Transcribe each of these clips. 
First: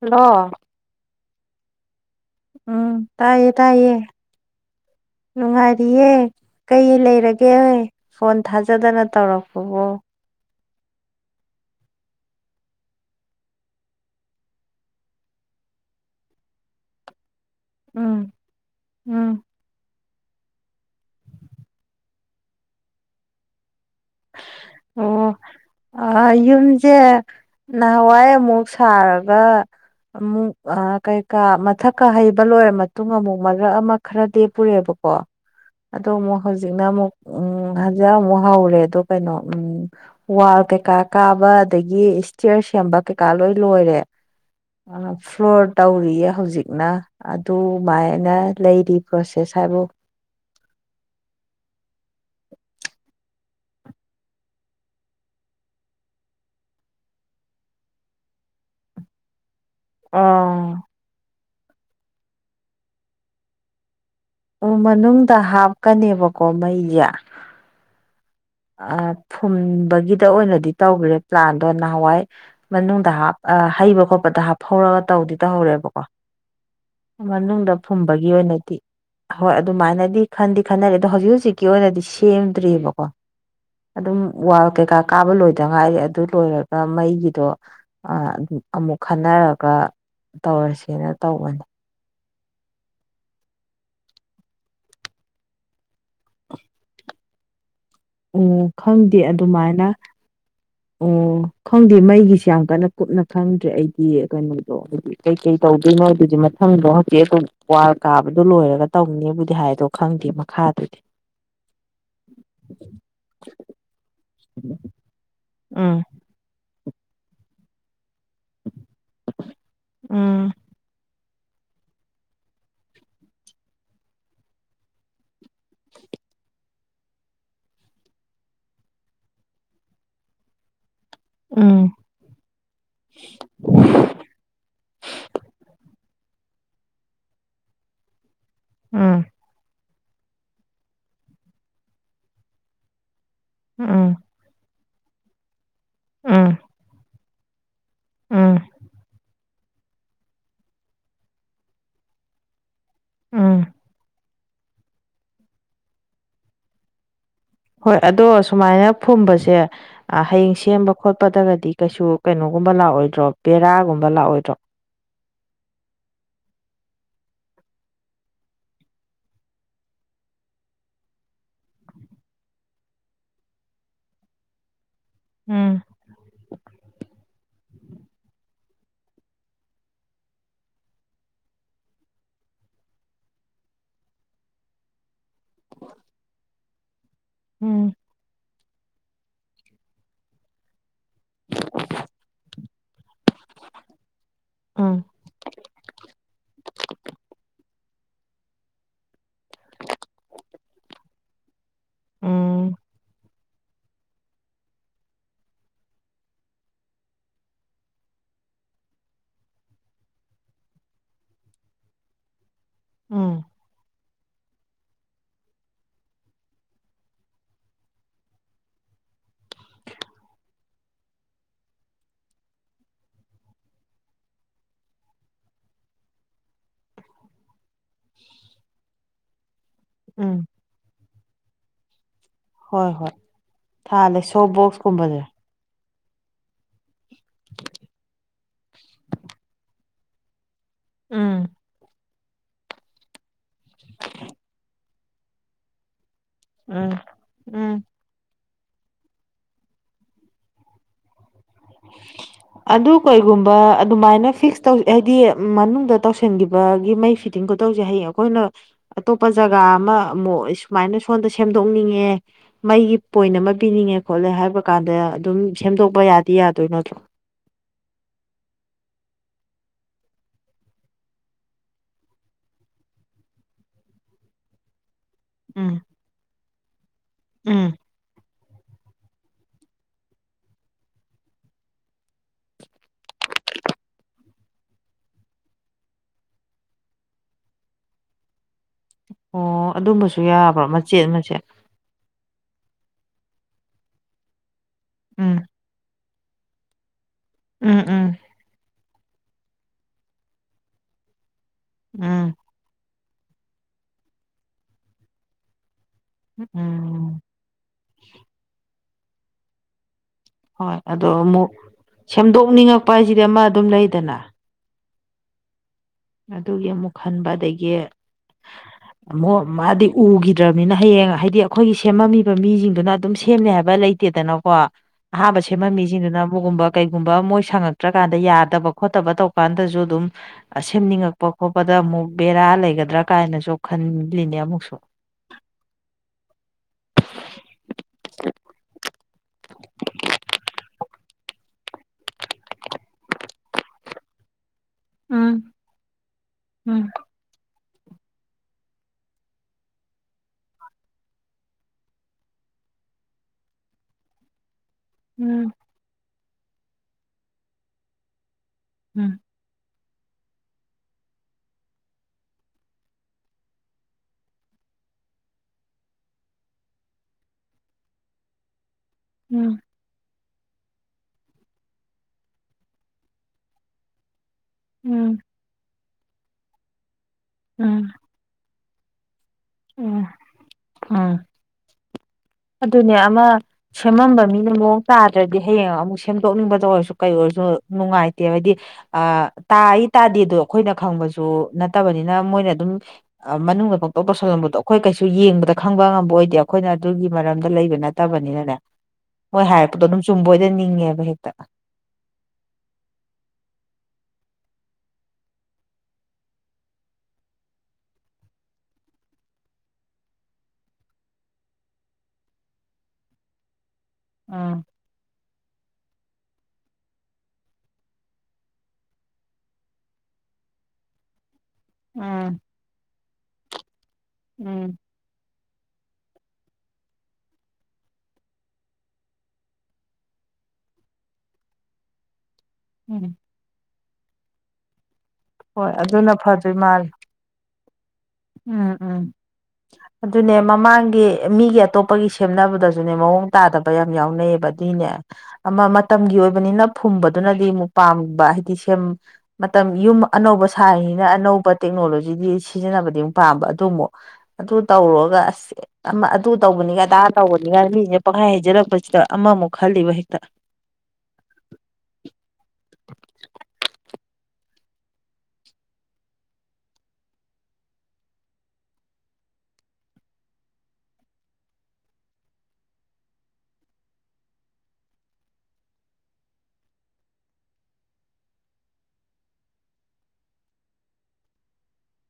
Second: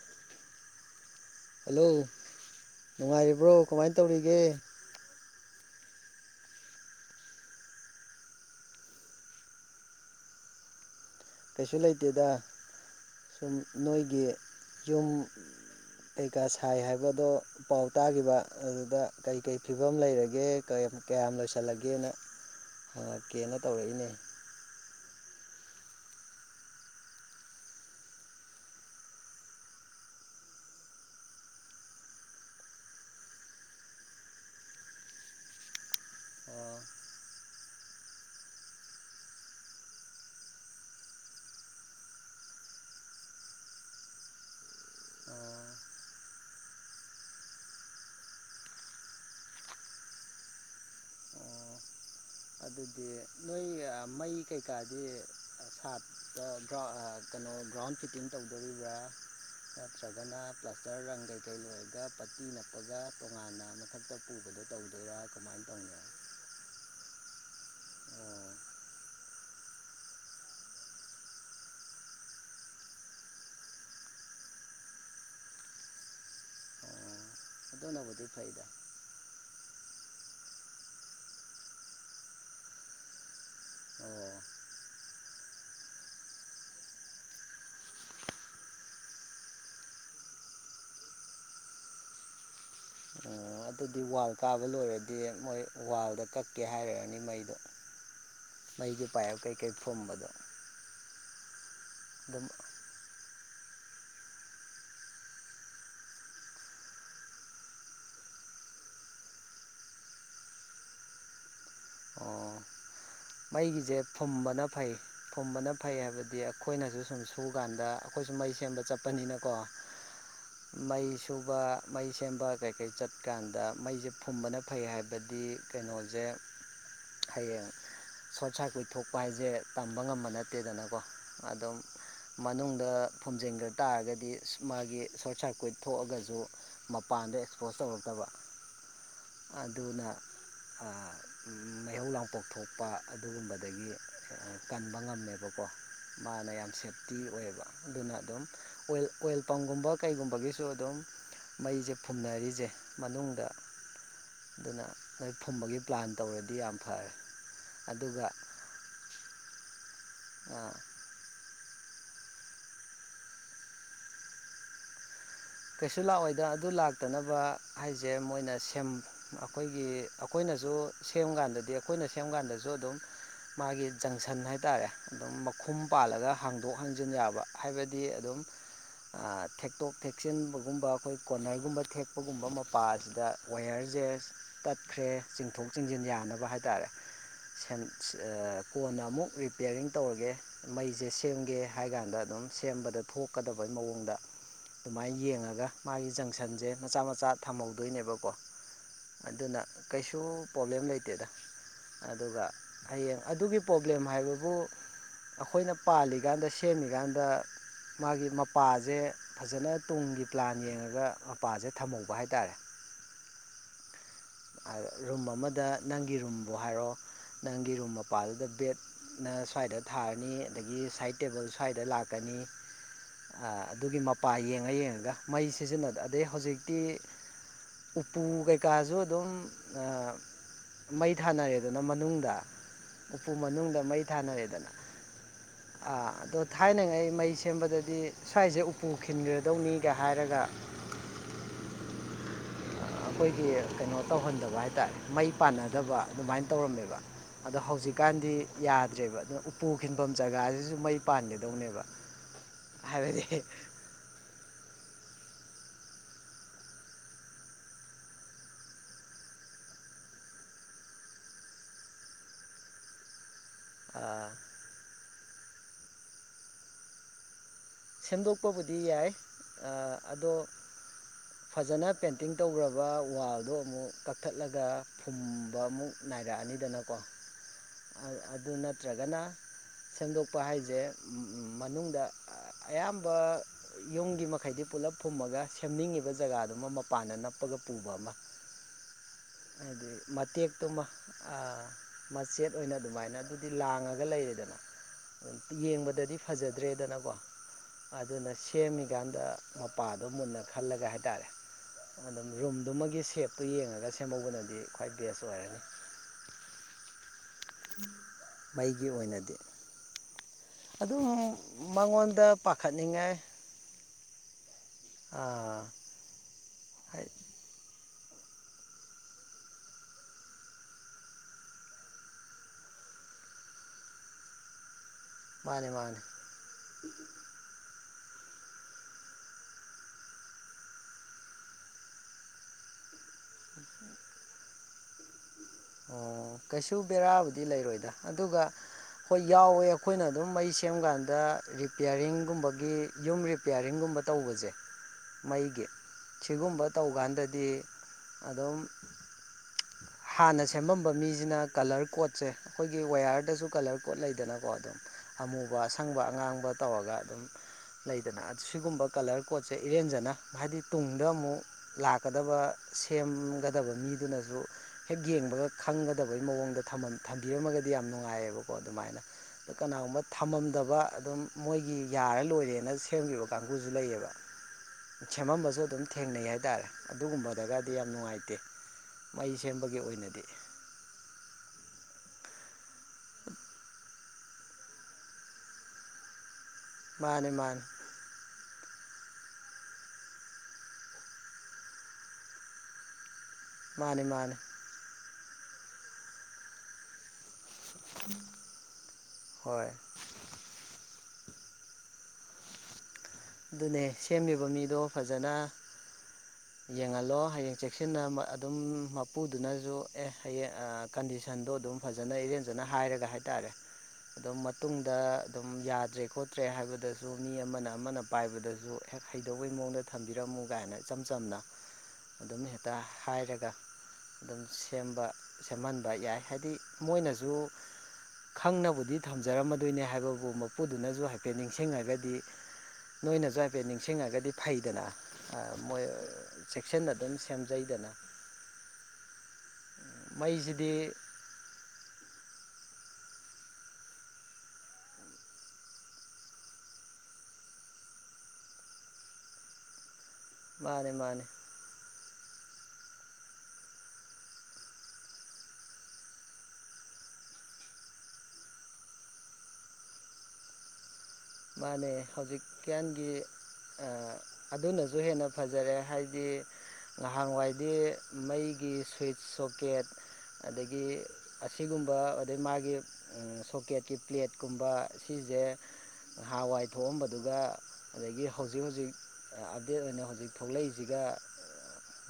ꯂ ꯍꯜꯂꯣ ꯎꯝ ꯅꯨꯡꯉꯥꯏꯔꯤꯕ꯭ꯔꯣ ꯀꯃꯥꯏꯅ ꯇꯧꯔꯤꯒꯦ ꯅꯨꯡꯉꯔꯤꯌꯦ ꯀꯩ ꯂꯩꯔꯒꯦ ꯍ ꯐꯣꯟ ꯊꯥꯖꯗꯅ ꯇꯧꯔꯛꯄꯕꯣ ꯀꯩꯁꯨ ꯂꯩꯇꯦꯗ ꯁꯨꯝ ꯅꯣꯏꯒꯤ ꯌꯨꯝ ꯀꯩꯀꯥ ꯁꯥꯏ ꯍꯥꯏꯕꯗꯣ ꯄꯥꯎ ꯎꯝ ꯇꯥꯈꯤꯕ ꯑꯗꯨꯗ ꯎꯝ ꯀꯩ ꯀꯩ ꯐꯤꯕꯝ ꯂꯩꯔꯒꯦ ꯀꯌꯥꯝ ꯂꯣꯏꯁꯤꯜꯂꯒꯦꯅ ꯍꯪꯉꯛꯀꯦꯅ ꯇꯧꯔꯛꯏꯅꯦ [inaudible] ꯑ ꯌꯨꯝꯁꯦ ꯅꯍꯥꯟꯋꯥꯏ ꯑꯃꯨꯛ ꯁꯥꯔꯒ ꯑꯃꯨꯛ ꯀꯩꯀꯥ ꯃꯊꯛꯀ ꯍꯩꯕ ꯂꯣꯏꯔ ꯃꯇꯨꯡ ꯑꯃꯨꯛ ꯃꯔꯛ ꯑꯃ ꯈꯔ ꯗꯦꯛꯞꯄꯨꯔꯦꯕꯀꯣ [inaudible] ꯑꯗꯣ ꯑꯃꯨꯛ ꯑꯣ ꯍꯧꯖꯤꯛꯅ ꯑꯃꯨꯛ ꯎꯝ ꯍꯟꯖꯤꯛ ꯑꯃꯨꯛ ꯍꯧꯔꯦ ꯑꯗꯣ ꯀꯩꯅꯣ ꯎꯝ ꯋꯥꯜ ꯀꯩꯀꯥ ꯀꯥꯕ ꯑꯗꯒꯤ ꯏꯁꯇꯤꯌꯔ ꯁꯦꯝꯕ ꯀꯩꯀꯥ ꯂꯣꯏ ꯂꯣꯏꯔꯦ ꯑꯣ ꯐ꯭ꯂꯣꯔ ꯇꯧꯔꯤꯌꯦ ꯍꯧꯖꯤꯛꯅ ꯑꯗꯨꯃꯥꯏꯅ ꯂꯩꯔꯤ ꯄ꯭ꯔꯣꯁꯦꯁ ꯍꯥꯏꯕꯨ ꯑꯣ ꯑꯗꯨꯗꯤ ꯅꯣꯏ ꯃꯩ ꯀꯩꯀꯥꯗꯤ ꯁꯥꯠꯇ ꯀꯩꯅꯣ ꯒ꯭ꯔꯥꯎꯟ ꯐꯤꯠꯇꯤꯡ ꯇꯧꯗꯣꯔꯤꯕ꯭ꯔꯥ ꯑ ꯅꯠꯇ꯭ꯔꯒꯅ ꯄ꯭ꯂꯥꯁꯇꯔ ꯔꯪ ꯀꯩꯀꯩ ꯂꯣꯏꯔꯒ ꯄꯇꯤ ꯅꯛꯄꯒ ꯇꯣꯉꯥꯟꯅ ꯑꯃ ꯑꯣ ꯃꯅꯨꯡꯗ ꯍꯥꯞꯀꯅꯦꯕꯀꯣ ꯃꯩꯁꯦ ꯑꯣ ꯑ ꯐꯨꯝꯕꯒꯤꯗ ꯑꯣꯏꯅꯗꯤ ꯇꯧꯈꯔꯦ ꯄ꯭ꯂꯥꯟꯗꯣ ꯅꯍꯥꯟꯋꯥꯏ ꯃꯅꯨꯡꯗ ꯍꯥꯞ ꯍꯩꯕ ꯈꯣꯠꯄꯗ ꯍꯥꯞꯍꯧꯔꯒ ꯇꯧꯗꯤ ꯇꯧꯍꯧꯔꯦꯕꯀꯣ ꯃꯅꯨꯡꯗ ꯑꯗꯨꯅꯕꯨꯗꯤ ꯐꯨꯝꯕꯒꯤ ꯐꯩꯗ ꯑꯣꯏꯅꯗꯤ ꯍꯣꯏ ꯑꯗꯨꯃꯥꯏꯅꯗꯤ ꯈꯟꯗꯤ ꯈꯟꯅꯔꯤꯦ ꯑꯗꯣ ꯍꯧꯖꯤꯛ ꯍꯧꯖꯤꯛꯀꯤ ꯑꯣꯏꯅꯗꯤ ꯁꯦꯝꯗ꯭ꯔꯤꯑꯕꯀꯣ ꯑꯗꯨꯝ ꯋꯥꯜ ꯀꯩꯀꯥ ꯀꯥꯕ ꯂꯣꯏꯗꯉꯥꯏꯔ ꯑꯗꯨ ꯂꯣꯏꯔꯒ ꯃꯩꯒꯤꯗꯣ ꯑꯃꯨꯛ ꯈꯟꯅꯔꯒ ꯇꯧꯔꯁꯦꯅ ꯇꯧꯕꯅꯦ ꯑꯣ ꯑꯗꯨꯗꯤ ꯋꯥꯜ ꯀꯥꯕ ꯂꯣꯏꯔꯗꯤ ꯃꯣꯏ ꯋꯥꯜꯗ ꯀꯛꯀꯦ ꯍꯥꯏꯔꯛꯅꯤ ꯃꯩꯗꯣ ꯑꯣ ꯃꯩꯗꯤ ꯈꯪꯗꯦ ꯄꯥꯏꯌꯞ ꯀꯩꯀꯩ ꯑꯗꯨꯃꯥꯏꯅ ꯐꯣꯝꯕꯗꯣ ꯑꯣ ꯈꯪꯗꯦ ꯃꯩꯒꯤꯁꯤ ꯌꯥꯝ ꯀꯟꯅ ꯀꯨꯞꯅ ꯈꯪꯗ꯭ꯔꯦ ꯑꯩꯗꯤ ꯀꯩꯅꯣꯗꯣ ꯍꯥꯏꯗꯤ ꯀꯩꯀꯩ ꯇꯧꯗꯣꯏꯅꯣ ꯑꯗꯨꯗꯤ ꯃꯊꯪꯗꯣ ꯍꯧꯖꯤꯛ ꯑꯗꯨꯝ ꯋꯥꯔ ꯀꯥꯕꯗꯨꯣ ꯂꯣꯏꯔꯒ ꯇꯧꯅꯦꯕꯨꯗꯤ ꯍꯥꯏꯗꯣ ꯈꯪꯗꯦ ꯃꯈꯥꯗꯨꯗꯤ ꯑꯣ ꯃꯩꯒꯤꯁꯦ ꯐꯨꯝꯕꯅ ꯐꯩ ꯐꯨꯝꯕꯅ ꯐꯩ ꯎꯝ ꯍꯥꯏꯕꯗꯤ ꯑꯩꯈꯣꯏꯅꯁꯨ ꯁꯨꯝ ꯁꯨꯀꯥꯟꯗ ꯑꯩꯈꯣꯏꯁꯨ ꯃꯩ ꯁꯦꯝꯕ ꯆꯠꯄꯅꯤꯅꯀꯣ ꯎꯝ ꯃꯩ ꯁꯨꯕ ꯃꯩ ꯁꯦꯝꯕ ꯀꯩ ꯀꯔꯤ ꯆꯠꯀꯥꯟꯗ ꯃꯩꯁꯦ ꯐꯨꯝꯕꯅ ꯐꯩ ꯍꯥꯏꯕꯗꯤ ꯀꯩꯅꯣꯁꯦ ꯍꯌꯦꯡ ꯁꯣꯔꯠ ꯁꯥꯔꯀ꯭ꯋꯤꯠ ꯊꯣꯛꯄ ꯍꯥꯏꯁꯦ ꯇꯝꯕ ꯉꯝꯕ ꯅꯠꯇꯦꯗꯅꯀꯣ ꯑꯗꯨꯝ ꯎꯝ ꯃꯅꯨꯡꯗ ꯐꯨꯝꯖꯤꯟꯈ꯭ꯔ ꯇꯥꯔꯒꯗꯤ ꯃꯥꯒꯤ ꯁꯣꯔꯠ ꯁꯥꯔꯀ꯭ꯋꯤꯠ ꯊꯣꯛꯑꯒꯁꯨ ꯃꯄꯥꯟꯗ ꯑꯦꯛꯁꯄꯣꯖ ꯇꯧꯔꯛꯇꯕ ꯎꯝ ꯑꯗꯨꯅ ꯃꯩꯍꯧ ꯂꯥꯡꯄꯣꯛ ꯊꯣꯛꯄ ꯑꯗꯨꯒꯨꯝꯕꯗ ꯑꯗꯒꯤ ꯎꯝ ꯀꯟꯕ ꯉꯝꯃꯦꯕꯀꯣ ꯃꯥꯅ ꯎꯝ ꯌꯥꯝ ꯁꯦꯞꯇꯤ ꯑꯣꯏꯌꯦꯕ ꯑꯗꯨꯅ ꯑꯗꯨꯝ ꯎꯝ ꯑꯣꯏ ꯑꯣꯏ ꯇꯄꯝꯒꯨꯝꯕ ꯀꯩꯒꯨꯝꯕꯒꯤꯁꯨ ꯑꯗꯨꯝ ꯃꯩꯁꯦ ꯐꯨꯝꯅꯔꯤꯁꯦ ꯃꯅꯨꯡꯗ ꯎꯝ ꯑꯗꯨꯅ ꯅꯣꯏ ꯐꯨꯝꯕꯒꯤ ꯄ꯭ꯂꯥꯟ ꯇꯧꯔꯗꯤ ꯌꯥꯝ ꯐꯔꯦ ꯍꯣꯏ ꯑꯗꯣ ꯑꯗꯨꯒ ꯁꯨꯃꯥꯏꯅ ꯐꯨꯝꯕꯁꯦ ꯍꯌꯦꯡ ꯁꯦꯝꯕ ꯈꯣꯠꯄꯗꯒꯗꯤ ꯀꯩꯁꯨ ꯀꯩꯅꯣꯒꯨꯝꯕ ꯂꯥꯛꯑꯣꯏꯗ꯭ꯔꯣ ꯕꯦꯔꯥꯒꯨꯝꯕ ꯂꯥꯛꯑꯣꯏꯗ꯭ꯔꯣ ꯀꯩꯁꯨ ꯂꯥꯛꯑꯣꯏꯗ ꯑꯗꯨ ꯂꯥꯛꯇꯅꯕ ꯍꯥꯏꯁꯦ ꯃꯣꯏꯅ ꯁꯦꯝ ꯑꯩꯈꯣꯏꯒꯤ ꯑꯩꯈꯣꯏꯅꯁꯨ ꯁꯦꯝ ꯀꯥꯟꯗꯗꯤ ꯑꯩꯈꯣꯏꯅ ꯁꯦꯝꯕ ꯀꯥꯟꯗꯁꯨ ꯑꯗꯨꯝ ꯃꯥꯒꯤ ꯖꯪꯁꯟ ꯍꯥꯏꯇꯥꯔꯦ ꯑꯗꯨꯝ ꯃꯈꯨꯝ ꯎꯝ ꯄꯥꯜꯂꯒ ꯍꯥꯡꯗꯣꯛ ꯍꯥꯡꯖꯤꯟ ꯌꯥꯕ ꯍꯥꯏꯕꯗꯤ ꯑꯗꯨꯝ ꯊꯦꯛꯇꯣꯛ ꯊꯦ ꯊꯛꯆꯤꯟꯕꯒꯨꯝꯕ ꯑꯩꯈꯣꯏ ꯀꯣꯅꯔꯒꯨꯝꯕ ꯊꯦꯛꯄꯒꯨꯝꯕ ꯃꯄꯥ ꯑꯁꯤꯗ ꯋꯥꯋꯌꯔ ꯖꯦꯁ ꯇꯠꯈ꯭ꯔꯦ ꯆꯤꯡꯊꯣꯛ ꯆꯤꯡꯁꯤꯟ ꯌꯥꯅꯕ ꯍꯥꯏꯇꯥꯔꯦ ꯎꯝ ꯀꯣꯟꯅ ꯑꯃꯨꯛ ꯔꯤꯄꯤꯌꯥꯔꯤꯡ ꯇꯧꯔꯒꯦ ꯃꯩꯁꯦ ꯁꯦꯝꯒꯦ ꯍꯥꯏ ꯀꯥꯟꯗ ꯑꯗꯨꯝ ꯁꯦꯝꯕꯗ ꯊꯣꯛꯀꯗꯕꯩ ꯃꯑꯣꯡꯗ ꯎꯝ ꯑꯗꯨꯃꯥꯏꯅ ꯌꯦꯡꯉꯒ ꯃꯥꯒꯤ ꯖꯪꯁꯟꯁꯦ ꯃꯆꯥ ꯃꯆꯥ ꯊꯝꯍꯧꯗꯣꯏꯅꯦꯕꯀꯣ ꯑꯗꯨꯅ ꯀꯩꯁꯨ ꯄ꯭ꯔꯣꯕ꯭ꯂꯦꯝ ꯂꯩꯇꯦꯗ ꯑꯗꯨꯒ ꯎꯝ ꯍꯌꯦꯡ ꯑꯗꯨꯒꯤ ꯄ꯭ꯔꯣꯕ꯭ꯂꯦꯝ ꯍꯥꯏꯕꯕꯨ ꯑꯩꯈꯣꯏꯅ ꯄꯥꯜꯂꯤꯀꯥꯟꯗ ꯁꯦꯝꯃꯤꯀꯥꯟꯗ ꯃꯥꯒꯤ ꯃꯄꯥꯁꯦ ꯐꯖꯅ ꯇꯨꯡꯒꯤ ꯄ꯭ꯂꯥꯟ ꯌꯦꯡꯉꯒ ꯃꯄꯥꯁꯦ ꯊꯝꯍꯧꯕ ꯍꯥꯏꯇꯥꯔꯦ ꯎꯝ ꯔꯨꯝ ꯑꯃꯗ ꯅꯪꯒꯤ ꯔꯨꯝꯕꯨ ꯍꯥꯏꯔꯛꯣ ꯅꯪꯒꯤ ꯔꯨꯝ ꯃꯄꯥꯜꯗꯨꯗ ꯕꯦꯠ ꯅ ꯁ꯭ꯋꯥꯏꯗ ꯊꯥꯔꯅꯤ ꯑꯗꯒꯤ ꯁꯥꯏꯠ ꯇꯦꯕꯜ ꯁ꯭ꯋꯥꯏꯗ ꯂꯥꯛꯀꯅꯤ ꯑꯗꯨꯒꯤ ꯃꯄꯥ ꯌꯦꯡꯉ ꯌꯦꯡꯉꯒ ꯃꯩ ꯁꯤꯖꯤꯟꯅꯗ ꯑꯗꯩ ꯍꯧꯖꯤꯛꯇꯤ ꯎꯄꯨ ꯀꯩꯀꯥꯁꯨ ꯑꯗꯨꯝ ꯎꯝ ꯃꯩ ꯊꯥꯅꯔꯦꯗꯅ ꯃꯅꯨꯡꯗ ꯍꯣꯏ ꯍꯣꯏ ꯎꯄꯨ ꯃꯅꯨꯡꯗ ꯃꯩ ꯊꯥꯜꯂꯦ ꯁꯣ ꯊꯥꯅꯔꯦꯗꯅ ꯕꯣꯛꯁꯀꯨꯝꯕꯁꯦ ꯑꯥ ꯑꯗꯣ ꯊꯥꯏꯅꯉ ꯑꯩ ꯃꯩ ꯁꯦꯝꯕꯗꯗꯤ ꯁ꯭ꯋꯥꯏꯁꯦ ꯎꯄꯨ ꯈꯤꯟꯒ꯭ꯔꯗꯧꯅꯤꯒ ꯍꯥꯏꯔꯒ ꯎꯝ ꯑꯩꯈꯣꯏꯒꯤ ꯀꯩꯅꯣ ꯇꯧꯍꯟꯗꯕ ꯍꯥꯏꯇꯥꯔꯦ ꯃꯩ ꯄꯥꯟꯅꯗꯕ ꯑꯗꯨꯃꯥꯏꯅ ꯎꯝ ꯇꯧꯔꯝꯃꯦꯕ ꯑꯗꯣ ꯎꯝ ꯍꯧꯖꯤꯛ ꯀꯥꯟꯗꯤ ꯌꯥꯗ꯭ꯔꯦꯕ ꯑꯗꯨꯅ ꯎꯄꯨ ꯈꯤꯟꯐꯝ ꯖꯒꯥꯁꯤꯁꯨ ꯃꯩ ꯄꯥꯟꯒꯗꯧꯅꯦꯕ ꯑꯗꯨ ꯍꯥꯏꯕꯗꯤ ꯀꯩꯒꯨꯝꯕ ꯑꯗꯨꯃꯥꯏꯅ ꯐꯤꯛꯁ ꯍꯥꯏꯗꯤ ꯃꯅꯨꯡꯗ ꯇꯧꯁꯤꯟꯈꯤꯕꯒꯤ ꯃꯩ ꯐꯤꯇꯤꯡꯒꯣ ꯇꯧꯁꯦ ꯍꯌꯦꯡ ꯑꯩꯈꯣꯏꯅ ꯑꯇꯣꯞꯄ ꯖꯒꯥ ꯑꯃ ꯑꯃꯨꯛ ꯁꯨꯃꯥꯏꯅ ꯁꯣꯝꯗ ꯁꯦꯝꯗꯣꯛꯅꯤꯡꯉꯦ ꯃꯩꯒꯤ ꯄꯣꯏꯟ ꯑꯃ ꯄꯤꯅꯤꯡꯉꯦ ꯈꯣꯠꯂꯦ ꯍꯥꯏꯕ ꯀꯥꯟꯗ ꯑꯗꯨꯝ ꯁꯦꯝꯗꯣꯛꯄ ꯌꯥꯗꯤ ꯌꯥꯗꯣꯏ ꯅꯠꯇ꯭ꯔꯣ ꯁꯦꯝꯗꯣꯛꯄꯕꯨꯗꯤ ꯌꯥꯏ ꯑꯥ ꯑꯗꯣ ꯐꯖꯟꯅ ꯄꯦꯟꯇꯤꯡ ꯇꯧꯒ꯭ꯔꯕ ꯋꯥꯜꯗꯣ ꯑꯃꯨꯛ ꯀꯛꯊꯠꯂꯒ ꯐꯨꯝꯕ ꯎꯝ ꯑꯃꯨꯛ ꯅꯥꯏꯔꯛꯑꯅꯤꯗꯅꯀꯣ ꯎꯝ ꯑꯗꯨ ꯅꯠꯇ꯭ꯔꯒꯅ ꯁꯦꯝꯗꯣꯛꯄ ꯍꯥꯏꯖꯦ ꯃꯅꯨꯡꯗ ꯑꯌꯥꯝꯕ ꯌꯨꯝꯒꯤ ꯃꯈꯩꯗꯤ ꯄꯨꯂꯞ ꯐꯨꯝꯃꯒ ꯁꯦꯝꯅꯤꯡꯉꯤꯕ ꯖꯒꯥꯗꯨꯃ ꯃꯄꯥꯟꯗ ꯅꯞꯄꯒ ꯄꯨꯕ ꯑꯃ ꯑꯣ ꯑꯗꯨꯢ ꯑꯗꯨꯝꯕꯁꯨ ꯃꯇꯦꯚ ꯌꯥꯕ꯭ꯔꯣ ꯇꯨꯃ ꯃꯆꯦꯠ ꯑ ꯃꯆꯦꯠ ꯁꯦꯠ ꯑꯣꯏꯅ ꯑꯗꯨꯃꯥꯏꯅ ꯑꯗꯨꯗꯤ ꯂꯥꯡꯉꯒ ꯂꯩꯔꯦꯗꯅ ꯎꯝ ꯌꯦꯡꯕꯗꯗꯤ ꯐꯖꯗ꯭ꯔꯦꯗꯅꯀꯣ ꯎꯝ ꯎꯝ ꯑꯗꯨꯅ ꯁꯦꯝꯃꯤꯒꯥꯟꯗ ꯃꯄꯥꯗꯣ ꯃꯨꯟꯅ ꯈꯜꯂꯒ ꯍꯥꯏꯇꯥꯔꯦ ꯑꯗꯨꯝ ꯎꯝ ꯔꯨꯝꯗꯨꯃꯒꯤ ꯁꯦꯞꯇꯨ ꯌꯦꯡꯉꯒ ꯁꯦꯝꯍꯧꯕꯅꯗꯤ ꯈ꯭ꯋꯥꯏ ꯕꯦꯁ ꯑꯣꯏꯔꯅꯤ ꯎꯝ ꯎꯝꯝ ꯃꯩꯒꯤ ꯑꯣꯏꯅꯗꯤ ꯍꯣꯏ ꯑꯗꯨꯝ ꯑꯗꯣ ꯑꯃꯨꯛ ꯃꯉꯣꯟꯗ ꯁꯦꯝꯗꯣꯛꯅꯤꯡꯉꯛꯄ ꯄꯥꯈꯠꯅꯤꯡꯉꯥꯏ ꯍꯥꯏꯁꯤꯗꯤ ꯑꯃ ꯑꯗꯨꯝ ꯂꯩꯗꯅ ꯑꯥ ꯑꯗꯨꯒꯤ ꯑꯃꯨꯛ ꯈꯟꯕ ꯑꯗꯒꯤ [inaudible] ꯑꯃꯨꯛ ꯃꯥꯗꯤ ꯎꯒꯤꯗ꯭ꯔꯝꯅꯤꯅ ꯍꯌꯦꯡ ꯍꯥꯏꯗꯤ ꯑꯩꯈꯣꯏꯒꯤ ꯁꯦꯝꯃꯝꯃꯤꯕ ꯃꯤꯖꯤꯡꯗꯨꯅ ꯑꯗꯨꯝ ꯁꯦꯝꯅꯤ ꯍꯥꯏꯕ ꯂꯩ ꯇꯦꯠꯗꯅꯀꯣ ꯑꯍꯥꯥꯟꯕ ꯃꯥꯅꯦ ꯃꯥꯅꯦ ꯁꯦꯝꯃꯝꯃꯤꯖꯤꯡꯗꯨꯅ ꯒꯨꯝ ꯀꯩꯒꯨꯝꯕ ꯃꯣꯏ ꯁꯪꯉꯛꯇ꯭ꯔꯥ ꯀꯥꯟꯗ ꯌꯥꯗꯕ ꯈꯣꯠꯇꯕ ꯇꯧꯕ ꯀꯥꯟꯗꯖꯨ ꯑꯗꯨꯝ ꯁꯦꯝꯅꯤꯡꯉꯛꯄ ꯈꯣꯠꯄꯗ ꯑꯃꯨꯛ ꯕꯦꯔꯥ ꯂꯩꯒꯗ꯭ꯔꯥ ꯀꯥꯏꯅꯁꯨ ꯈꯟꯂꯤꯅꯦ ꯑꯃꯨꯛꯁꯨ ꯑꯣ ꯀꯩꯁꯨ ꯕꯦꯔꯥꯕꯨꯗꯤ ꯂꯩꯔꯣꯏꯗ ꯑꯗꯨꯒ ꯍꯣꯏ ꯌꯥꯎꯋꯦ ꯑꯩꯈꯣꯏꯅ ꯑꯗꯨꯝ ꯑꯩꯩ ꯁꯦꯝ ꯀꯥꯟꯗ ꯔꯤꯄꯤꯌꯥꯔꯤꯡꯒꯨꯝꯕꯒꯤ ꯌꯨꯝ ꯔꯤꯄꯤꯌꯥꯔꯤꯡꯒꯨꯝꯕ ꯇꯧꯕꯖꯦ ꯎꯝ ꯃꯩꯒꯤ ꯁꯤꯒꯨꯝꯕ ꯎꯝ ꯇꯧꯀꯥꯟꯗꯗꯤ ꯑꯗꯨꯝ ꯍꯥꯟꯅ ꯁꯦꯝꯃꯝꯕ ꯃꯤꯖꯤꯅ ꯀꯂꯔ ꯀꯣꯠꯁꯦ ꯑꯩꯈꯣꯏꯒꯤ ꯋꯥꯌꯔꯗꯁꯨ ꯀꯂꯔ ꯀꯣꯗ ꯂꯩꯗꯅꯀꯣ ꯑꯗꯨꯝ ꯎꯝ ꯑꯃꯨꯕ ꯑꯁꯪꯕ ꯑꯉꯥꯡꯕ ꯇꯧꯔꯒ ꯑꯗꯨꯝ ꯂꯩꯗꯅ ꯁꯤꯒꯨꯝꯕ ꯎꯝ ꯀꯂꯔ ꯄꯣꯠꯁꯦ ꯏꯔꯦꯟꯖꯅ ꯍꯥꯏꯗꯤ ꯇꯨꯡꯗ ꯑꯃꯨꯛ ꯂꯥꯛꯀꯗꯕ ꯁꯦꯝꯒꯗꯕ ꯃꯤꯗꯨꯅꯖꯨ ꯍꯦꯛ ꯌꯦꯡꯕꯒ ꯈꯪꯒꯗꯕꯩ ꯃꯑꯣꯡꯗ ꯊꯃꯝ ꯊꯝꯕꯤꯔꯝꯃꯒꯗꯤ ꯌꯥꯝ ꯅꯨꯡꯉꯥꯏꯌꯦꯕꯀꯣ ꯑꯗꯨꯃꯥꯏꯅ ꯎꯝ ꯑꯗꯣ ꯀꯅꯥꯒꯨꯝꯕ ꯊꯝꯃꯝꯗꯕ ꯑꯗꯨꯝ ꯃꯣꯏꯒꯤ ꯌꯥꯔ ꯂꯣꯏꯔꯦꯅ ꯁꯦꯝꯒꯤꯕ ꯀꯥꯡꯒꯨꯁꯨ ꯂꯩꯌꯦꯕ ꯎꯝ ꯁꯦꯝꯃꯝꯕꯁꯨ ꯑꯗꯨꯝ ꯊꯦꯡꯅꯩ ꯍꯥꯏꯇꯥꯔꯦ ꯑꯗꯨꯒꯨꯝꯕꯗꯒꯗꯤ ꯎꯝ ꯌꯥꯝ ꯅꯨꯡꯉꯥꯏꯇꯦ ꯃꯩ ꯁꯦꯝꯕꯒꯤ ꯎꯝ ꯑꯣꯏꯅꯗꯤ ꯎꯝ ꯑꯗꯨꯅꯦ ꯑꯃ ꯁꯦꯝꯃꯝꯕ ꯃꯤꯅ ꯃꯑꯣꯡ ꯇꯥꯗ꯭ꯔꯗꯤ ꯍꯌꯦꯡ ꯑꯃꯨꯛ ꯁꯦꯝꯗꯣꯛꯅꯤꯡꯕꯗ ꯑꯣꯏꯔꯁꯨ ꯀꯩ ꯃꯥꯅꯦ ꯑꯣꯏꯔꯁꯨ ꯃꯥꯅꯦ ꯅꯨꯡꯉꯥꯏꯇꯦ ꯍꯥꯏꯗꯤ ꯑ ꯇꯥꯏ ꯇꯥꯗꯦꯗꯣ ꯑꯩꯈꯣꯏꯅ ꯈꯪꯕꯁꯨ ꯅꯠꯇꯕꯅꯤꯅ ꯃꯣꯏꯅ ꯑꯗꯨꯝ ꯃꯅꯨꯡꯗ ꯃꯥꯅꯦ ꯄꯪꯇꯧ ꯃꯥꯅꯦ ꯇꯧꯁꯜꯂꯝꯕꯗꯣ ꯑꯩꯈꯣꯏ ꯀꯩꯁꯨ ꯌꯦꯡꯕꯗ ꯈꯪꯕ ꯉꯝꯕ ꯑꯣꯏꯗꯦ ꯑꯩꯈꯣꯏꯅ ꯑꯗꯨꯒꯤ ꯃꯔꯝꯗ ꯂꯩꯕ ꯅꯠꯇꯕꯅꯤꯅꯅꯦ ꯃꯣꯏ ꯍꯣꯏ ꯍꯥꯏꯔꯛꯄꯗꯣ ꯑꯗꯨꯝ ꯆꯨꯝꯕꯣꯏꯗ ꯅꯤꯡꯉꯦꯕ ꯍꯦꯛꯇ ꯑꯗꯨꯅꯦ ꯁꯦꯝꯃꯤꯕ ꯃꯤꯗꯣ ꯐꯖꯅ ꯌꯦꯡꯍꯜꯂꯣ ꯍꯌꯦꯡ ꯆꯦꯛꯁꯤꯟꯅ ꯑꯗꯨꯝ ꯃꯄꯨꯗꯨꯅꯖꯨ ꯑꯦ ꯍꯌꯦꯡ ꯑꯥ ꯀꯟꯗꯤꯁꯟꯗꯣ ꯑꯗꯨꯝ ꯐꯖꯅ ꯏꯔꯦꯟꯖꯅ ꯍꯥꯏꯔꯒ ꯍꯥꯏꯇꯥꯔꯦ ꯑꯗꯨꯝ ꯎꯝ ꯃꯇꯨꯡꯗ ꯑꯗꯨꯝ ꯌꯥꯗ꯭ꯔꯦ ꯈꯣꯠꯇ꯭ꯔꯦ ꯍꯥꯏꯕꯗꯁꯨ ꯃꯤ ꯑꯃꯅ ꯑꯃꯅ ꯄꯥꯏꯕꯗꯖꯨ ꯍꯦꯛ ꯍꯩꯗꯧꯕꯩ ꯃꯑꯣꯡꯗ ꯊꯝꯕꯤꯔꯝꯃꯨ ꯀꯥꯏꯅ ꯏꯆꯝ ꯆꯝꯅ ꯎꯝ ꯑꯗꯨꯝ ꯍꯦꯛꯇ ꯍꯥꯏꯔꯒ ꯑꯗꯨꯝ ꯎꯝ ꯁꯦꯝꯕ ꯁꯦꯝꯍꯟꯕ ꯌꯥꯏ ꯍꯥꯏꯗꯤ ꯃꯣꯏꯅꯁꯨ ꯈꯪꯅꯕꯨꯗꯤ ꯊꯝꯖꯔꯝꯃꯗꯣꯏꯅꯦ ꯍꯥꯏꯕꯕꯨ ꯃꯄꯨꯗꯨꯅꯁꯨ ꯍꯥꯏꯐꯦꯠ ꯅꯤꯡꯁꯤꯡꯉꯒꯗꯤ ꯎꯝ ꯅꯣꯏꯅꯁꯨ ꯍꯥꯏꯐꯦꯠ ꯅꯤꯡꯁꯤꯡꯉꯒꯗꯤ ꯐꯩꯗꯅ ꯍꯣꯏ ꯃꯣꯏ ꯑꯗꯨꯅ ꯐꯗꯣꯏ ꯃꯥꯜꯂꯦ ꯆꯦꯛꯁꯤꯟꯅ ꯑꯗꯨꯝ ꯁꯦꯝꯖꯩꯗꯅ ꯎꯝ ꯎꯝ ꯑꯗꯨꯅꯦ ꯃꯩꯁꯤꯗꯤ ꯃꯃꯥꯡꯒꯤ ꯃꯤꯒꯤ ꯑꯇꯣꯞꯄꯒꯤ ꯁꯦꯝꯅꯕꯗꯁꯨꯅꯦ ꯃꯑꯣꯡ ꯇꯥꯗꯕ ꯌꯥꯝ ꯌꯥꯎꯅꯩꯌꯦꯕ ꯑꯗꯨꯏꯅꯦ ꯑꯃ ꯃꯇꯝꯒꯤ ꯑꯣꯏꯕꯅꯤꯅ ꯐꯨꯝꯕꯗꯨꯅꯗꯤ ꯑꯃꯨꯛ ꯄꯥꯝꯕ ꯍꯥꯏꯗꯤ ꯁꯦꯝ ꯃꯇꯝ ꯌꯨꯝ ꯑꯅꯧꯕ ꯃꯥꯅꯦ ꯁꯥꯏꯁꯤꯅ ꯃꯥꯅꯦ ꯑꯅꯧꯕ ꯇꯦꯛꯅꯣꯂꯣꯖꯤꯗꯤ ꯁꯤꯖꯤꯟꯅꯕꯗꯤ ꯄꯥꯝꯕ ꯑꯗꯨ ꯑꯃꯨꯛ ꯑꯗꯨ ꯇꯧꯔꯒ ꯑꯁ ꯑꯃ ꯑꯗꯨ ꯇꯧꯕꯅꯤꯒ ꯑꯗꯥ ꯇꯧꯕꯅꯤꯒ ꯃꯤꯁꯤꯅ ꯄꯪꯈꯥꯏ ꯍꯥꯏꯩꯖꯔꯛꯄꯁꯤꯗ ꯑꯃꯃꯨꯛ ꯈꯜꯂꯤꯕ ꯍꯦꯛꯇ ꯃꯥꯅꯦ ꯍꯧꯖꯤꯛ ꯭ꯌꯥꯟꯒꯤ ꯑꯗꯨꯅꯁꯨ ꯍꯦꯟꯅ ꯐꯖꯔꯦ ꯍꯥꯏꯗꯤ ꯅꯍꯥꯟꯋꯥꯏꯗꯤ ꯃꯩꯒꯤ ꯁ꯭ꯋꯤꯆ ꯁꯣꯀꯦꯠ ꯑꯗꯒꯤ ꯑꯁꯤꯒꯨꯝꯕ ꯑꯗꯩ ꯃꯥꯒꯤ ꯁꯣꯀꯦꯠꯀꯤ ꯄ꯭ꯂꯦꯠꯀꯨꯝꯕ ꯁꯤꯁꯦ ꯍꯥꯋꯥꯏ ꯊꯣꯛꯑꯝꯕꯗꯨꯒ ꯑꯗꯒꯤ ꯍꯧꯖꯤꯛ ꯍꯧꯖꯤꯛ ꯑꯞꯗꯦꯠ ꯑꯣꯏꯅ ꯍꯧꯖꯤꯛ ꯊꯣꯛꯂꯛꯏꯁꯤꯒ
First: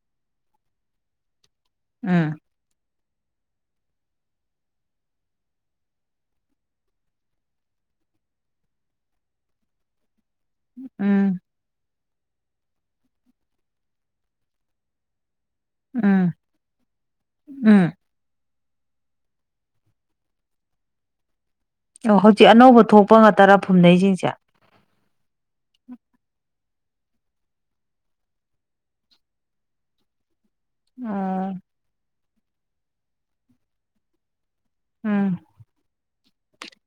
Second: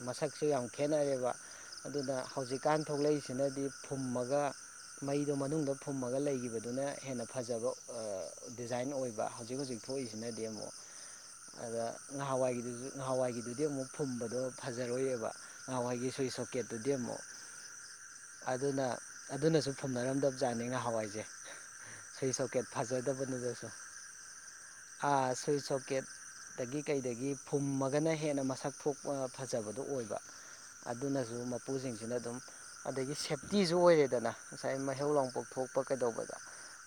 ꯃꯁꯛꯁꯨ ꯌꯥꯝ ꯈꯦꯠꯅꯔꯦꯕ ꯑꯗꯨꯅ ꯎꯝ ꯍꯧꯖꯤꯛꯀꯥꯟ ꯊꯣꯛꯂꯛꯏꯁꯤꯅꯗꯤ ꯐꯨꯝꯃꯒ ꯃꯩꯗꯣ ꯃꯅꯨꯡꯗ ꯐꯨꯝꯃꯒ ꯂꯩꯈꯤꯕꯗꯨꯅ ꯍꯦꯟꯅ ꯐꯖꯕ ꯗꯤꯖꯥꯏꯟ ꯑꯣꯏꯕ ꯍꯧꯖꯤꯛ ꯍꯧꯖꯤꯛ ꯊꯣꯛꯏꯁꯤꯅꯗꯤ ꯑꯃꯨꯛ ꯎꯝ ꯑꯗ ꯉꯍꯥꯟꯋꯥꯏꯒꯤꯗꯨꯁꯨ ꯉꯍꯥꯟꯋꯥꯏꯒꯤꯗꯨꯗꯤ ꯑꯃꯨꯛ ꯐꯨꯝꯕꯗꯣ ꯐꯖꯔꯣꯏꯏꯑꯕ ꯅꯍꯥꯟꯋꯥꯏꯒꯤ ꯎꯝ ꯁꯨꯏ ꯁꯣꯀꯦꯠꯇꯨꯗꯤ ꯑꯃꯨꯛ ꯎꯝ ꯑꯗꯨꯅ ꯑꯗꯨꯅꯁꯨ ꯐꯝꯅꯔꯝꯗꯕꯖꯥꯠꯅꯤ ꯉꯍꯥꯟꯋꯥꯏꯖꯦ ꯑꯣ ꯍꯧꯖꯤꯛ ꯑꯅꯧꯕ ꯊꯣꯛꯄ ꯉ ꯇꯔꯥ ꯐꯨꯝꯅꯩꯁꯤꯡꯁꯦ ꯑꯥ ꯁ꯭ꯋꯏꯠ ꯁꯣꯀꯦꯠ ꯗꯒꯤ ꯀꯩꯗꯒꯤ ꯐꯨꯝꯃꯒꯅ ꯍꯦꯟꯅ ꯃꯁꯛ ꯊꯣꯛꯄ ꯐꯖꯕꯗꯨꯣ ꯑꯣꯏꯕ ꯑꯗꯨꯅꯁꯨ ꯎꯝ ꯃꯄꯨꯁꯤꯡꯁꯤꯅ ꯑꯗꯨꯝ ꯑꯗꯒꯤ ꯁꯦꯞꯇꯤꯁꯨ ꯑꯣꯏꯔꯦꯗꯅ ꯉꯁꯥꯏ ꯃꯩꯍꯧ ꯎꯝ ꯂꯥꯡꯄꯣꯛ ꯊꯣꯛꯄ ꯀꯩꯗꯧꯕꯗ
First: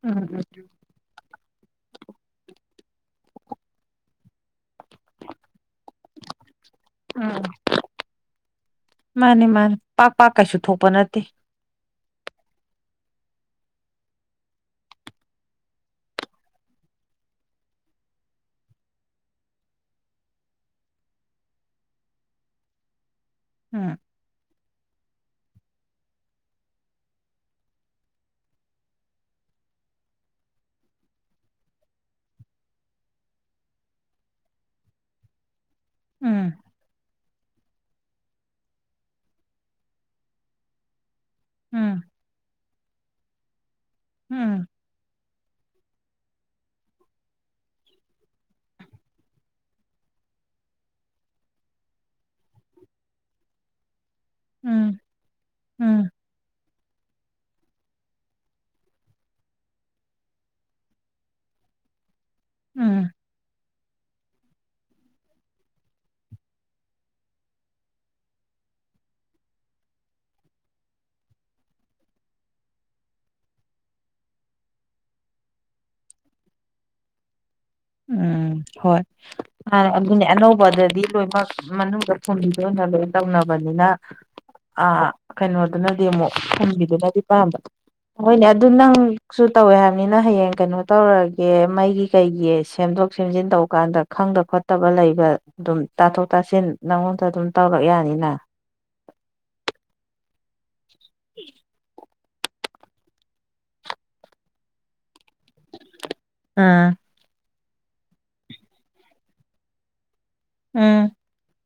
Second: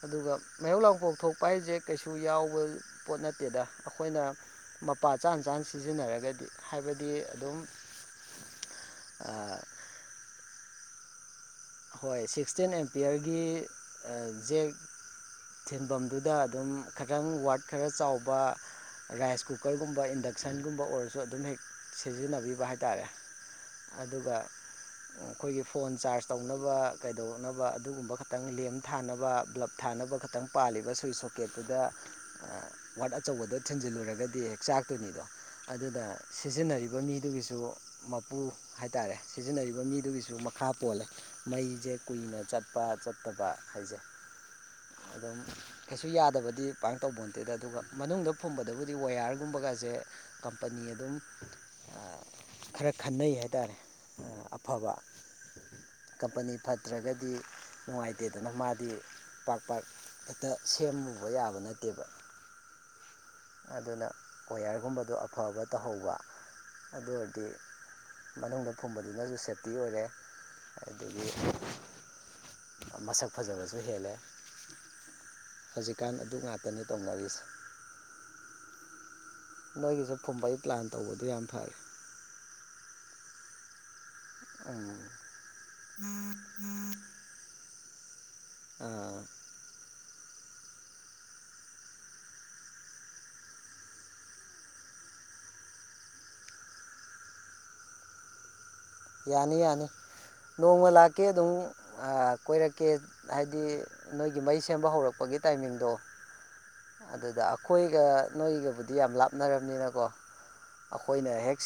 ꯑꯗꯨꯒ ꯎꯝ ꯃꯩꯍꯧ ꯂꯥꯡꯄꯣꯛ ꯊꯣꯛꯄ ꯎꯄꯥꯏꯁꯦ ꯀꯩꯁꯨ ꯌꯥꯎꯕ ꯄꯣꯠ ꯅꯠꯇꯦꯗ ꯑꯩꯈꯣꯏꯅ ꯃꯄꯥ ꯆꯥ ꯆꯥꯅ ꯁꯤꯖꯤꯟꯅꯔꯒꯗꯤ ꯍꯥꯏꯕꯗꯤ ꯎꯝ ꯑꯗꯨꯝ ꯃꯥꯅꯤ ꯃꯥꯅꯤ ꯄꯥꯛ ꯄꯥꯛ ꯀꯩꯁꯨ ꯊꯣꯛꯄ ꯅꯠꯇꯦ ꯍꯣꯏ ꯁꯤꯛꯁꯇꯤꯟ ꯑꯦꯝꯄꯤꯌꯔꯒꯤ ꯖꯦꯛ ꯁꯤꯐꯝꯗꯨꯗ ꯑꯗꯨꯝ ꯈꯤꯇꯪ ꯋꯥꯔꯗ ꯈꯔ ꯆꯥꯎꯕ ꯔꯥꯏꯁ ꯀꯨꯀꯔꯒꯨꯝꯕ ꯏꯟꯗꯛꯁꯟꯒꯨꯝꯕ ꯑꯣꯏꯔꯁꯨ ꯑꯗꯨꯝ ꯍꯦꯛ ꯁꯤꯖꯤꯟꯅꯕꯤꯕ ꯍꯥꯏꯇꯥꯔꯦ ꯎꯝ ꯑꯗꯨꯒ ꯑꯩꯈꯣꯏꯒꯤ ꯐꯣꯟ ꯆꯥꯔꯖ ꯇꯧꯅꯕ ꯀꯩꯗꯧꯅꯕ ꯑꯗꯨꯒꯨꯝꯕ ꯈꯇꯪ ꯂꯦꯝ ꯊꯥꯅꯕ ꯕ꯭ꯂꯞ ꯊꯥꯅꯕ ꯈꯇꯪ ꯄꯥꯜꯂꯤꯕ ꯁꯨꯋꯁ ꯁꯣ ꯄꯀꯦꯠꯇꯨꯗ ꯋꯥꯠ ꯑꯆꯧꯕꯗꯣ ꯊꯤꯟꯖꯤꯜꯂꯨꯔꯒꯗꯤ ꯍꯦꯛ ꯆꯥꯛꯇꯣꯏꯅꯤꯗꯣ ꯑꯗꯨꯗ ꯎꯝ ꯁꯤꯖꯤꯟꯅꯔꯤꯕ ꯃꯤ ꯑꯗꯨꯒꯤꯁꯨ ꯃꯄꯨ ꯍꯥꯏꯇꯥꯔꯦ ꯁꯤꯖꯤꯟꯅꯔꯤꯕ ꯃꯤꯗꯨꯒꯤꯁꯨ ꯃꯈꯥ ꯄꯣꯜꯂꯦ ꯃꯩꯁꯦ ꯎꯝ ꯀꯨꯏꯅ ꯆꯠꯄ ꯆꯠꯇꯕ ꯍꯥꯏꯖꯩ ꯎꯝ ꯑꯗꯨꯝ ꯀꯩꯁꯨ ꯌꯥꯗꯕꯗꯤ ꯄꯥꯏ ꯇꯧꯕ ꯅꯇꯦꯗ ꯑꯗꯨꯒ ꯃꯅꯨꯡꯗ ꯐꯨꯝꯕꯗꯕꯨꯗꯤ ꯋꯥꯌꯥꯔꯒꯨꯝꯕꯒꯁꯦ ꯀꯝꯄꯅꯤ ꯑꯗꯨꯝ ꯈꯔ ꯈꯟꯅꯩ ꯍꯥꯏꯇꯥꯔꯦ ꯑꯐꯕ ꯎꯝ ꯎꯝ ꯀꯝꯄꯅꯤ ꯐꯠꯇ꯭ꯔꯒꯗꯤ ꯅꯨꯡꯉꯥꯏꯇꯦꯗꯅ ꯃꯥꯗꯤ ꯄꯥꯔ ꯄꯥꯔꯛ ꯈꯦꯛꯇ ꯁꯦꯝꯃꯨꯕ ꯌꯥꯕ ꯅꯠꯇꯦꯕ ꯎꯝ ꯑꯗꯨꯅ ꯀꯌꯔꯒꯨꯝꯕꯗꯣ ꯑꯐꯕ ꯇꯧꯍꯧꯕ ꯑꯗꯨ ꯑꯣꯏꯔꯗꯤ ꯃꯅꯨꯡꯗ ꯐꯨꯝꯕꯗꯨꯅꯁꯨ ꯁꯦꯞꯇꯤ ꯑꯣꯏꯔꯦ ꯑꯗꯨꯗꯒꯤ ꯃꯁꯛ ꯐꯖꯕꯁꯨ ꯍꯦꯜꯂꯦ ꯍꯧꯖꯤꯛꯀꯥꯟ ꯑꯗꯨ ꯉꯥꯛꯇꯅꯤ ꯇꯧꯅꯔꯤꯁꯦ ꯎꯝ ꯍꯣꯏ ꯅꯣꯏꯒꯤꯁꯨ ꯑꯗꯨꯅꯦ ꯐꯨꯝꯕꯩ ꯄ꯭ꯂꯥꯟ ꯑꯅꯧꯕꯗꯗꯤ ꯇꯧꯕꯗꯨ ꯌꯥꯝ ꯂꯣꯏꯅꯃꯛ ꯐꯔꯦ ꯃꯅꯨꯡꯗ ꯐꯨꯝꯕꯤꯗ ꯑꯣꯏꯅ ꯂꯣꯏ ꯇꯧꯅꯕꯅꯤꯅ ꯑ ꯎꯝ ꯀꯩꯅꯣ ꯑꯗꯨꯅꯗꯤ ꯑꯃꯨꯛ ꯍꯟꯕꯤꯗꯨꯅꯗꯤ ꯄꯥꯝꯕ ꯍꯣꯏꯅꯦ ꯑꯗꯨ ꯑꯥ ꯅꯪꯁꯨ ꯇꯧꯋꯦ ꯍꯥꯏꯕꯅꯤꯅ ꯍꯌꯦꯡ ꯀꯩꯅꯣ ꯇꯧꯔꯛꯑꯒꯦ ꯃꯩꯒꯤ ꯀꯩꯒꯤꯁꯦ ꯁꯦꯝꯗꯣꯛ ꯁꯦꯝꯖꯤꯟ ꯇꯧ ꯀꯥꯟꯗ ꯈꯪꯗꯕ ꯈꯣꯠꯇꯕ ꯂꯩꯕ ꯑꯗꯨꯝ ꯇꯥꯊꯣꯛ ꯇꯥꯁꯤꯟ ꯅꯪꯉꯣꯟꯗ ꯑꯗꯨꯝ ꯇꯧꯔꯛ ꯌꯥꯅꯤꯅ ꯌꯥꯅꯤ ꯌꯥꯅꯤ ꯅꯣꯡꯃ ꯂꯥꯛꯀꯦ ꯑꯗꯨꯝ ꯀꯣꯏꯔꯛꯀꯦ ꯍꯥꯏꯗꯤ ꯅꯣꯏꯒꯤ ꯃꯩ ꯁꯦꯝꯕ ꯍꯧꯔꯛꯄꯒꯤ ꯇꯥꯏꯃꯤꯡꯗꯣ ꯑꯥ ꯑꯗꯨꯗ ꯑꯩꯈꯣꯏꯒ ꯅꯣꯏꯒꯕꯨꯗꯤ ꯌꯥꯝ ꯂꯥꯞꯅꯔꯕꯅꯤꯅꯀꯣ ꯎꯝ ꯑꯩꯈꯣꯏꯅ ꯍꯦꯛ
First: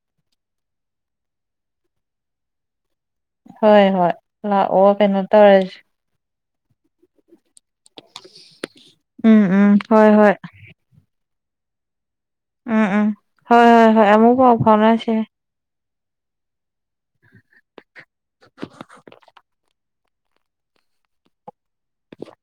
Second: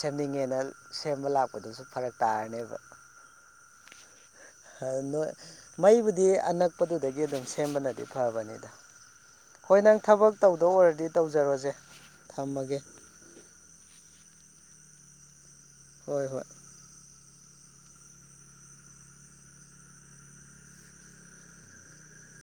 ꯁꯦꯝꯅꯤꯡꯉꯦꯅ ꯁꯦꯝꯕ ꯂꯥꯛꯄꯗꯨꯁꯨ ꯐꯔꯛ ꯇꯥꯔꯅꯦꯕ ꯍꯣꯏ ꯍꯣꯏ ꯂꯥꯛꯑꯣ ꯅ ꯀꯩꯅꯣ ꯇꯧꯔꯁꯤ ꯃꯩꯕꯨꯗꯤ ꯑꯅꯛ ꯄꯄꯗꯨꯗꯒꯤ ꯑꯗꯨꯝ ꯁꯦꯝꯕꯅꯗꯤ ꯐꯕꯅꯤꯗ ꯍꯣꯏ ꯅꯪ ꯊꯕꯛ ꯇ ꯑꯗꯨ ꯑꯣꯏꯔꯗꯤ ꯇꯧꯖꯔꯁꯦ ꯎꯝ ꯎꯝ ꯍꯣꯏ ꯍꯣꯏ ꯍꯣꯏ ꯑꯃꯨꯛ ꯄꯥꯎ ꯐꯥꯎꯅꯁꯤꯦ ꯍꯣꯏ ꯍꯣꯏ [inaudible]